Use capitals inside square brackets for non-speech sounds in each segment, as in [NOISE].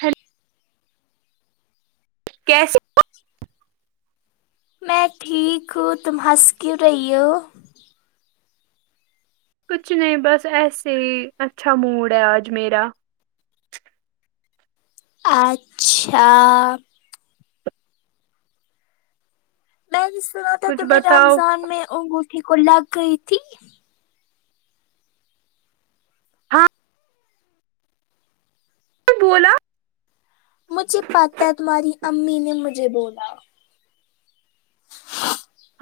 hello کیسی میں ٹھیک ہوں تم ہنس کیوں رہی ہو کچھ نہیں بس ایسے ہی اچھا موڈ ہے آج میرا اچھا میں نے سنا تھا کچھ تمہیں بتاؤ رمضان میں انگوٹھی کو لگ گئی تھی ہاں بولا مجھے پت ہے تمہاری امی نے مجھے بولا چ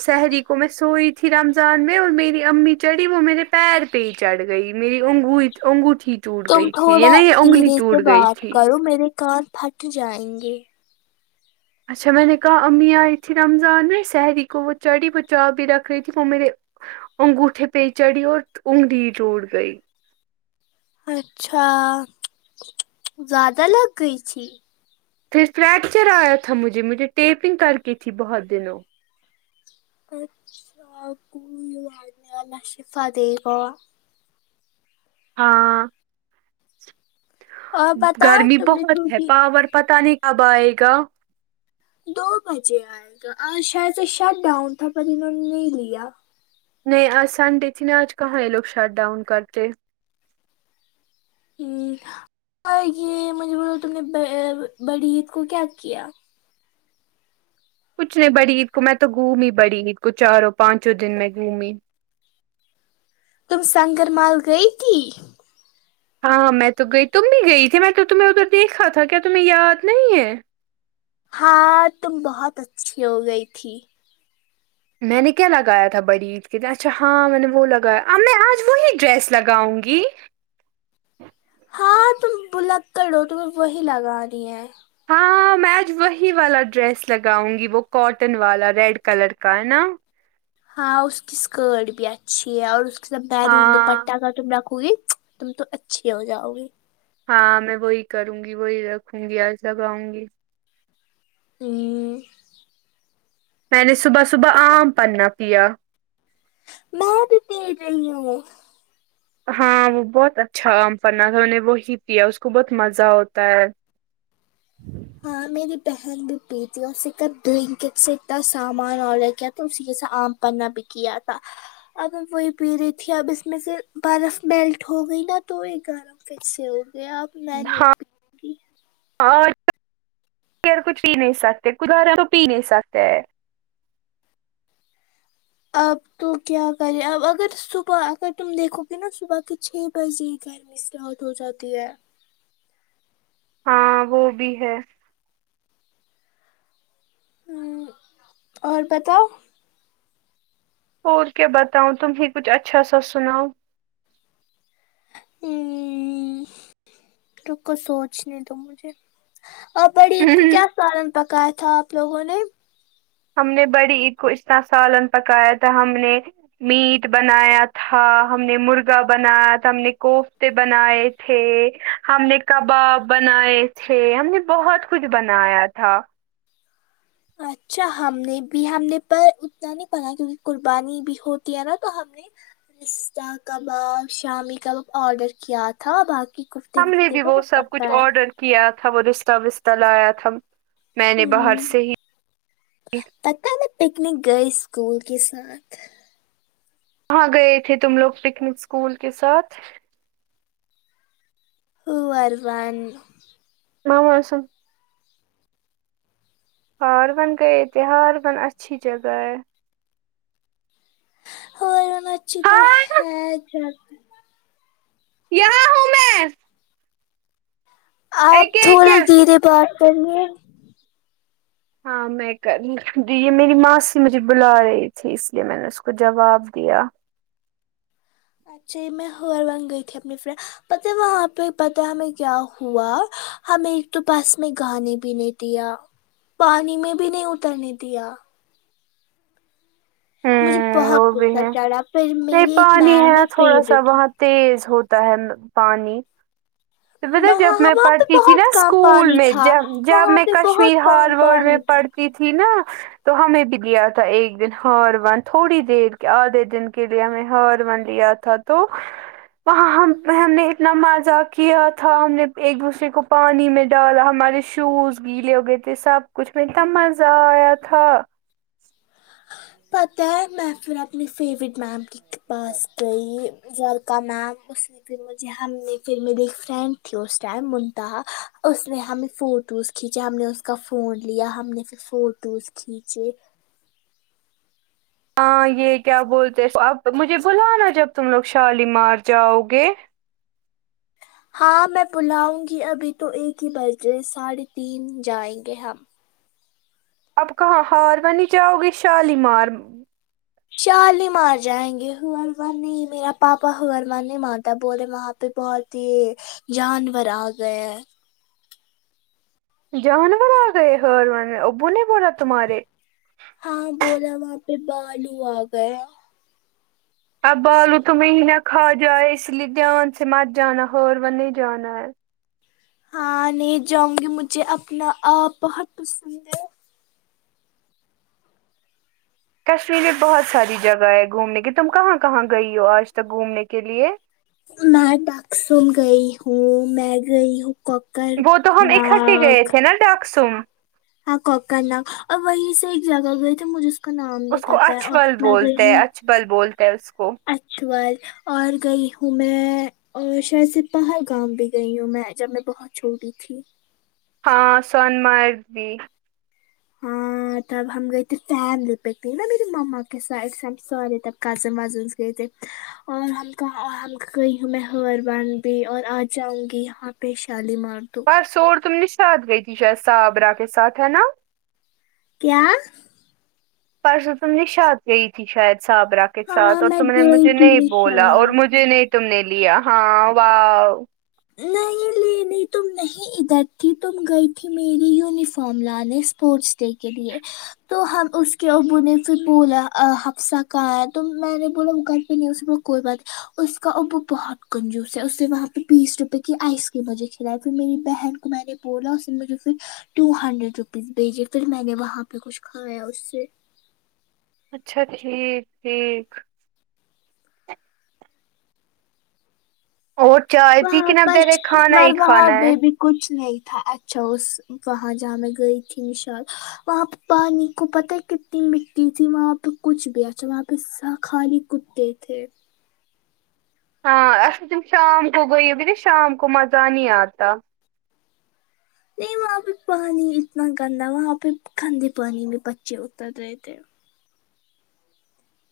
سہری کو میں سوئی تھی رمضان میں اور میری امی چڑھی وہ میرے پیر پی چڑھ گئی میری اننگو اگو ٹھیک تم تھوڑا دھیرے سے بات تھی کرو میرے کان پھٹ جائیں گے اچھا میں نے کہا اممی آئی تھی رمضان میں سحری کو وہ چڑھی وہ چا بھی رکھ رہی تھی وہ میرے انگوٹے پی چڑھی اور انگنی ٹوٹ گئی اچھا زیادہ لگ گئی تھی پھر فریکچر آیا تھا مجھے مجھے ٹیپنگ کر کے تھی بہت دنوں اچھا کوئی نے اللہ شفاء دیگا ہاں اور بتاؤ گرمی تم نے بہت ہے چھوٹی پاور پتہ نہیں کب آئے گا دو بجے آئے گا اور شاید سے شٹ ڈاؤن تھا پر انہوں نے نہیں لیا نہیں آج سنڈے تھی نا آج کہاں ہے لوگ شٹ ڈاؤن کرتے ھمم اور یہ مجھے بولوتم نے بڑی عید کو کیا کیا کچھ نہیں بڑی عید کو میں تو گھومی بڑی عید کو چاروں پانچوں دن میں گھومی تم سنگر مال گئی تھی ہاںاں میں تو گئی تم نہیں گئی تھی میں تو تمہیں ادھر دیکھا تھا کیا تمہیں یاد نہیں ہے ہاں تم بہت اچھی ہو گئی تھی میں نے کیا لگایا تھا بڑی عید کے لیے اچھا ہاں میں نے وہ لگایا اب میں آج وہی ڈریس لگاؤں گی ہاں تم بھلکڑ تمہیں وہی لگاانی ہے ہاں میں آج وہی والا ڈریس لگاؤں گی وہ کاٹن والا ریڈ کلر کا ہے نا ہاں اس کی اسکرٹ بھی اچھی ہے اور اس کے میرون ہاں دوپٹہ کا تم رکھو گی تم تو اچھی ہو جاؤ گی ہاں میں وہی کروں گی وہی رکھوں گی ایسا گاوں گی ھمم میں نے صبح صبح آم پننا پیا میں بھی پی رہی ہوں ہاں وہ بہت اچھا عام پننا تھا ان نے وہی پیا اس کو بہت مزہ ہوتا ہے ہاں میری بہن بھی پی تھی اسے کا بلینکٹ سے اتنا سامان آڈر کیا تھا اسی کے ساتھ آم پننا بھی کیا تھا اب اب وہی پی رہی تھی اب اس میں سے برف میلٹ ہو گئی نا تو یہ گرم کیسے ہو گئے آپ ہاں اور کیا کر کچھ پی نہیں سکتے [UNINTELLIGIBLE] پی نہیں سکتے آپ تو کیا کریں اپ اگر صبح اگر تم دیکھو گے نا صبح کے چھ بجے گے اسٹارٹ ہو جاتی ہے ہاں وہ بھی ہے ھمم اور بتاؤ اور کیا بتاؤں تم ہی کچھ اچھا سا سناؤ ھمممم روکو سوچنے دو مجھے آ پڑید کو کیا سالن پکایا تھا آپ لوگوں نے ہم نے بڑی عید کو اسکا سالن پکایا تھا ہم نے میٹ بنایا تھا ہم نے مرغا بنایا تھا ہم نے کوفتے بنائے تھے ہم نے کباب بنائے تھے ہم نے بہت کچھ بنایا تھا اچھا ہم نے بھی ہم نے پر اتنا نہیں بناۓ کیونکہ قربانی بھی ہوتی ہے نا تو ہم نے پستہ کباب شامی کب آڈر کیا تھا باقی کفتے ہم نے وفتے بھی تو وہ سب پکا کچھ ہے آرڈر کیا تھا وہ رستہ وستہ لایا تھا میں نے باہر ھمم سے ہی پتہ ہے میں پکنک گئی اسکول کے ساتھ کہاں گئے تھے تم لوگ پکنک اسکول کے ساتھ [UNINTELLIGIBLE] [UNINTELLIGIBLE] ہار وبن گئے تهے ہار بن اچھی جگہ ہے ہاں ہار بن ا چھی تو ہاں ہے جگہ یہاں ہوں میں آپ ایک ایک تھوڑا دھیرے بات کریے ہاں میں کری جی میری ماسی مجھے بلا رہی تھی اس لیے میں نے اس کو جواب دیا اچھا یہ میں ہر ونگ گئی تھی اپنی فرینڈ پته وہاں پہ پتا ہمیں کیا ہوا ہمیں ایک تو بس میں گانے بھی نہیں دیا پانی میں بھی نہیں اترنے دیا مجھے بہت ہوں وہ بھی غصہ ہے چڑھا پھر نہیں میری ایک پانی ہے میم نا تھوڑا سا فیوریٹ وہاں تیز ہوتا ہے پانی تو پتا وہاں جب میں وہاں پہ پڑھتی تھی نا بہت کم اسکول پانی میں تھا جب جب وہاں میں پہ کشمیر بہت کم ہارڈ میں پانی تھا پڑھتی تھی تھی نا تو ہمیں بھی لیا تھا ایک دن ہار ون تھوڑی دیر کے آدھے دن کے لیے ہمیں ہار ون لیا تھا تھا تو وہاں ہم ہم نے اتنا مذا کیا تھا ہم نے ایک دوسرے کو پانی میں ڈالا ہمارے شوز گیلے ہوگئے تھے سب کچھ میں اتنا مزہ آیا تھا پتاہ ہے میں پھر اپنی فیورٹ میم کی پاس گیی جولکا میم اس میں پھر مجھے ہم نے پھر مریے ایک فرینڈ تھی اس ٹائم منتہا اس نے ہمیں فوٹوز کھینچے ہم نے اس کا فون لیا ہم نے پھر فوٹوز کھیچے ہاں یہ کیا بولتے اب مجھے بلانا جب تم لوگ شالیمار جاؤ گے ہاں میں بلاؤں گی ابھی تو ایک ہی بجے ساڑھے تین جائیں گے ہم اب کہاں ہارون جاؤ گی شالیمار شالیمار جائیں گے ہورمان نہیں میرا پاپا ہورمان نہیں مارتا بولے وہاں پ پہ بہت ہی جانور آ گئے ہے جانور آ گئے ہر ون ابو نے بولا تمہارے ہاں بولا وہاں پہ بالو آ گیا اب بالو تمہیں نہ کھا جائے اس لیے دھیان سے مت جانا ہور و نہیں جانا ہے ہاں نہیں جاؤں گی مجھے اپنا آپ بہت پسند ہے کشمیر میں بہت ساری جگہ ہے گھومنے کی تم کہاں کہاں گئی ہو آج تک گھومنے کے لیے میں ڈاکسن گئی ہوں میں گئی ہوں وہ تو ہم اکٹھے طرناگ گئے تھے ڈاکسم ہاں کوکر نگ اور وہیں سے ایک جگہ گئے تھے مجھے کا نام نہیں اس کو پتا ہے اور اچھبل میں گ بولتے ہے ہوں اچھبل بولتے ہے اس کو اچل اور گئی ہوں میں اور شہر سپاہر گام بھی گئی ہوں میں جب میں بہت چھوٹی تھی ہاں سون مارد بھی ہوں تب ہم گئے تھے فیملی پکنک پے میری مما کے سائڈ سے ہم سارے تب کزن وزنس گئے تھے اور ہم کہاں گئی ہوں میں ہاروں بھی اور آ جاؤں گی یہاں پہ پی شالی مار سور تم نشاط گئی تھی شاید صابرہ کے ساتھ ہے نا کیا پرسوں تم نے شاد کہی تھی شاید صاب رکھ کے ہاں ساتھ اور میں تم نے مجھے گئی تھی نہیں بولا اور نشاد مجھے نہیں تم نے لیا ہاں و نہیں لی نہیں نہیں تم نہیں ادھر تھی تم گئی تھی میری یونیفارم لانے اسپورٹس ڈے کے لیے تو ہم اس کے ابو نے پھر بولا ہفسہ کہایا تو میں نے بولا وہ گھر پہ نہیں اس کوئی بات اس کا ا بہت کنجوس ہے اسے وہاں پہ بیس روپے کی آئس کریم مجھے کھلائی پھر میری بہن کو میں نے بولا اس نے مجھے پھر ٹو ہنڈریڈ روپیز بھیجے پھر میں نے وہاں پہ کچھ کھایا اس سے اچھا ٹھیک ٹھیک اور چائے پی وہاں کے نا ڈائریکٹ کھانا پرار ہی وہاں کھانا ہے بیب کچھ نہیں تھا اچھا اس وہاں جہاں میں گئی تھی نشال وہاں پہ پانی کو پتہ کتنی مٹی تھی وہاں پہ کچھ بھی اچھا وہاں پہا خھالی کتے تھے ہاں اچ تم شام کو گ ب شام کو مز نہیں آتا نہیں وہاں پہ پانی اتنا گندا وہاں پہ گندے پانی میں بچے اتر رہے تھے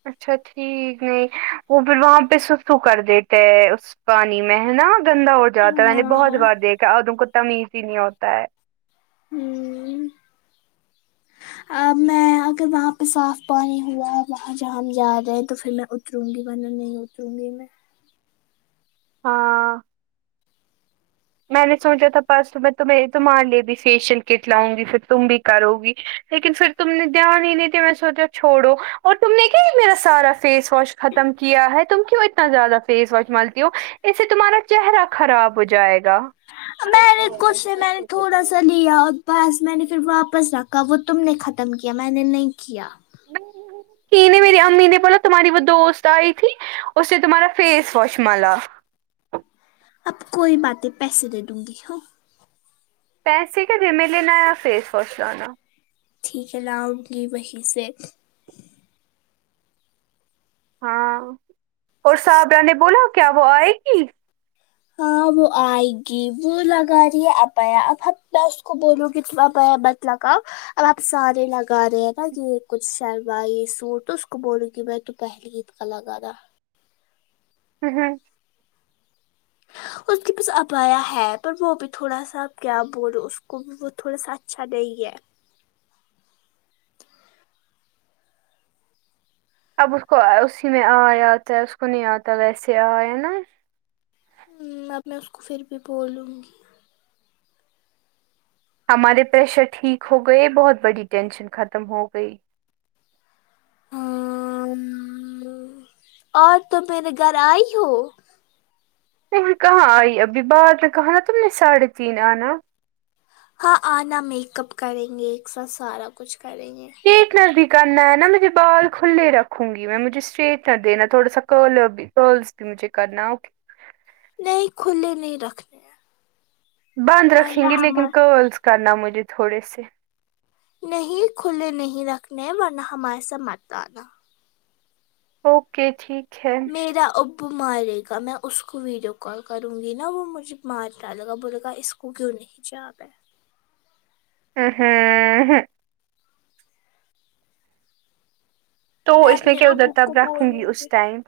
اچھا ٹھیک نہیں وہ پھر وہاں پہ سسو کر دیتے ہے پانی میں ہے نا گندا ہو جاتا ہے میں نے ہاں بہت بار دیکھا ادوں کو تمیز ہی نہیں ہوتا ہے ہ ا میں میں اگر وہاں پہ صاف پانی ہوا ہے وہاں جہ ہم جا رہے ہیں تو پھر میں اتروں گی ورنہ نہیں اتروں گی میں ہاں میں نے سوچا تھا پرس میں تمہے تو مان لیے دی فیشیل کٹ لاؤں گی پھر تم بھی کرو گی لیکن پھر تم نے دھیان ہی نہیں دیا میں سوچا چھوڑو اور تم نے کیا میرا سارا فیس واش ختم کیا ہے تم کیوں اتنا زیادہ فیس واش مالتی ہو اس سے تمہارا چہرہ خراب ہو جائے گا میں نے کچھ نہیں میں نے تھوڑا [INAUDIBLE] سا لیا اور بس میں نے پھر واپس رکھا وہ تم نے ختم کیا میں نے نہیں کیا ہی نہیں میری امی نے بولا تمہاری وہ دوست آئی تھی اس نے تمہارا فیس واش مالا اب کوئی باتیں پیسے دے دوں گی ہاں پیسے کا جی میں لینایا فیس واش لانا ٹھیک ہے لاؤں گی وہیں سے ہاں اور صاحبرہ نے بولا کیا وہ آئے گی ہاں وہ آئے گی وہ لگا رہی ہے ابیا اب ہمب میں اس کو بولوں گی توبیا بت لاگو اب آپ سارے لگا رہے ہیں نا یہ کچھ شلوائی سوٹ تو اس کو بولوں گی میں تو پہن گیت کالاگا رہا ہوں اس کے پاس ابیا ہے پر وہ بھی تھوڑا سا کیا بولو اس کو وہ تھوڑا سا اچھا نہیں ہے اب اس کو اسی میں آیا آتا ہے اس کو نہیں آتا ویسے آ ہے نا اب میں اس کو پھر بھی بولوں گی ہمارے پریشر ٹھیک ہو گئے بہت بڑی ٹینشن ختم ہو گئی ہم، اور تو میرے گھر آئی ہو نہیں کہاں آئی ابھی بعد میں کہاں نا تم نے ساڑھے تین آنا ہاں آنا میک اپ کریں گے ایک ساتھ سارا کچھ کریں گے اسٹریٹنر بھی کرنا ہے نا مجھے بال کھلے رکھوں گی میں مجھے اسٹریٹنر دینا تھوڑا سا کل کرلس بھی مجھے کرنا اوکے نہیں کھلے نہیں رکھتے بند رکھیں گے ہم لیکن کرلس کرنا مجھے تھوڑے سے نہیں کھلے نہیں رکھنے ورنہ ہمارے سات مت آنا اوکے ٹھیک ہے وہ مارے گا میں اس کو ویڈیو کال کروں گی نا وہ مجھے مارنے لگا بولے گا اس کو کیوں نہیں اچھا ہاں ہاں ہاں تو اس میں اپنے کیا ادھر ابو کو تب رکھوں گی بولوں اس ٹائم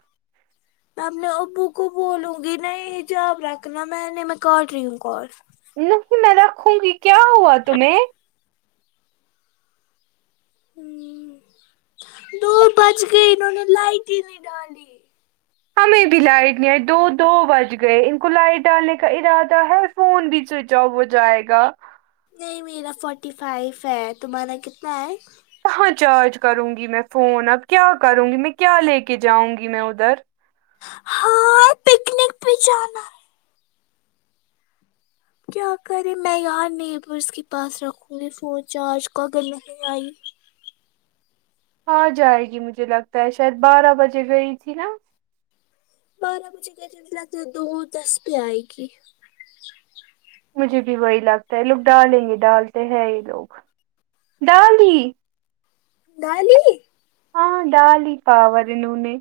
[INAUDIBLE] میں اپنے ابو کو بولوں گی نہیں جاب رکھنا میں نے میں کر رہی ہوں کال نہیں میں رکھوں گی کیا ہوا تمہیں ہوں دو بچ گئے انہوں نے لائٹ ہی نہیں ڈالی ہمیں بھی لائٹ نہیں آئی دو دو بج گئے ان کو لائٹ ڈالنے کا ارادہ ہے فون بھی سوئچ آف ہو جائے گا نہیں میرا فورٹی فائیف ہے تمہارا کتنا ہے کہاں چارج کروں گی میں فون اب کیا کروں گی میں کیا لے کے جاؤں گی میں ادھر ہاں پکنک بھی جانا کیا کریں میں یاں نیبرس کے پاس رکھوں گی فون چارج کگر نہیں آئی ا جائے گی مجھے لگتا ہے شاید بارہ بجے گئی تھی نا بارہ بجے گئے تھا نہ لگتے دو دس پہ آئے گی مجھے بھی وہی لگتا ہے یہ لوگ ڈالیں گے ڈالتے ہیں یہ لوگ ڈال دیئے ڈالی ہاں ڈالی پاور انہونے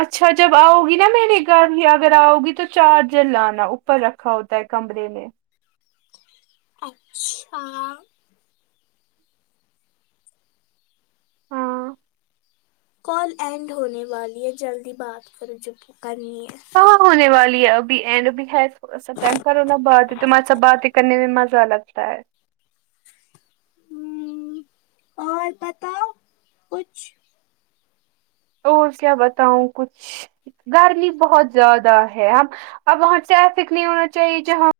اچھا جب آؤ گی نا میرے گھر بھی اگر آؤگی تو چارجر لانا ہو پر رکھا ہوتا ہے کمرے نے اچھا ہاں کال اینڈ ہونے والی ہے جلدی بات کرو جو بھی کرنی ہے وہ ہونے والی ہے ابھی اینڈ اب بھی ہے فون کرو نا بات تم سا بات ہی کرنے میں مزہ لگتا ہے اور بتاؤ کچھ اور کیا بتاؤں کچھ گرمی بہت زیادہ ہے ہم اب وہاں ٹریفک نہیں ہونا چاہیے جہاں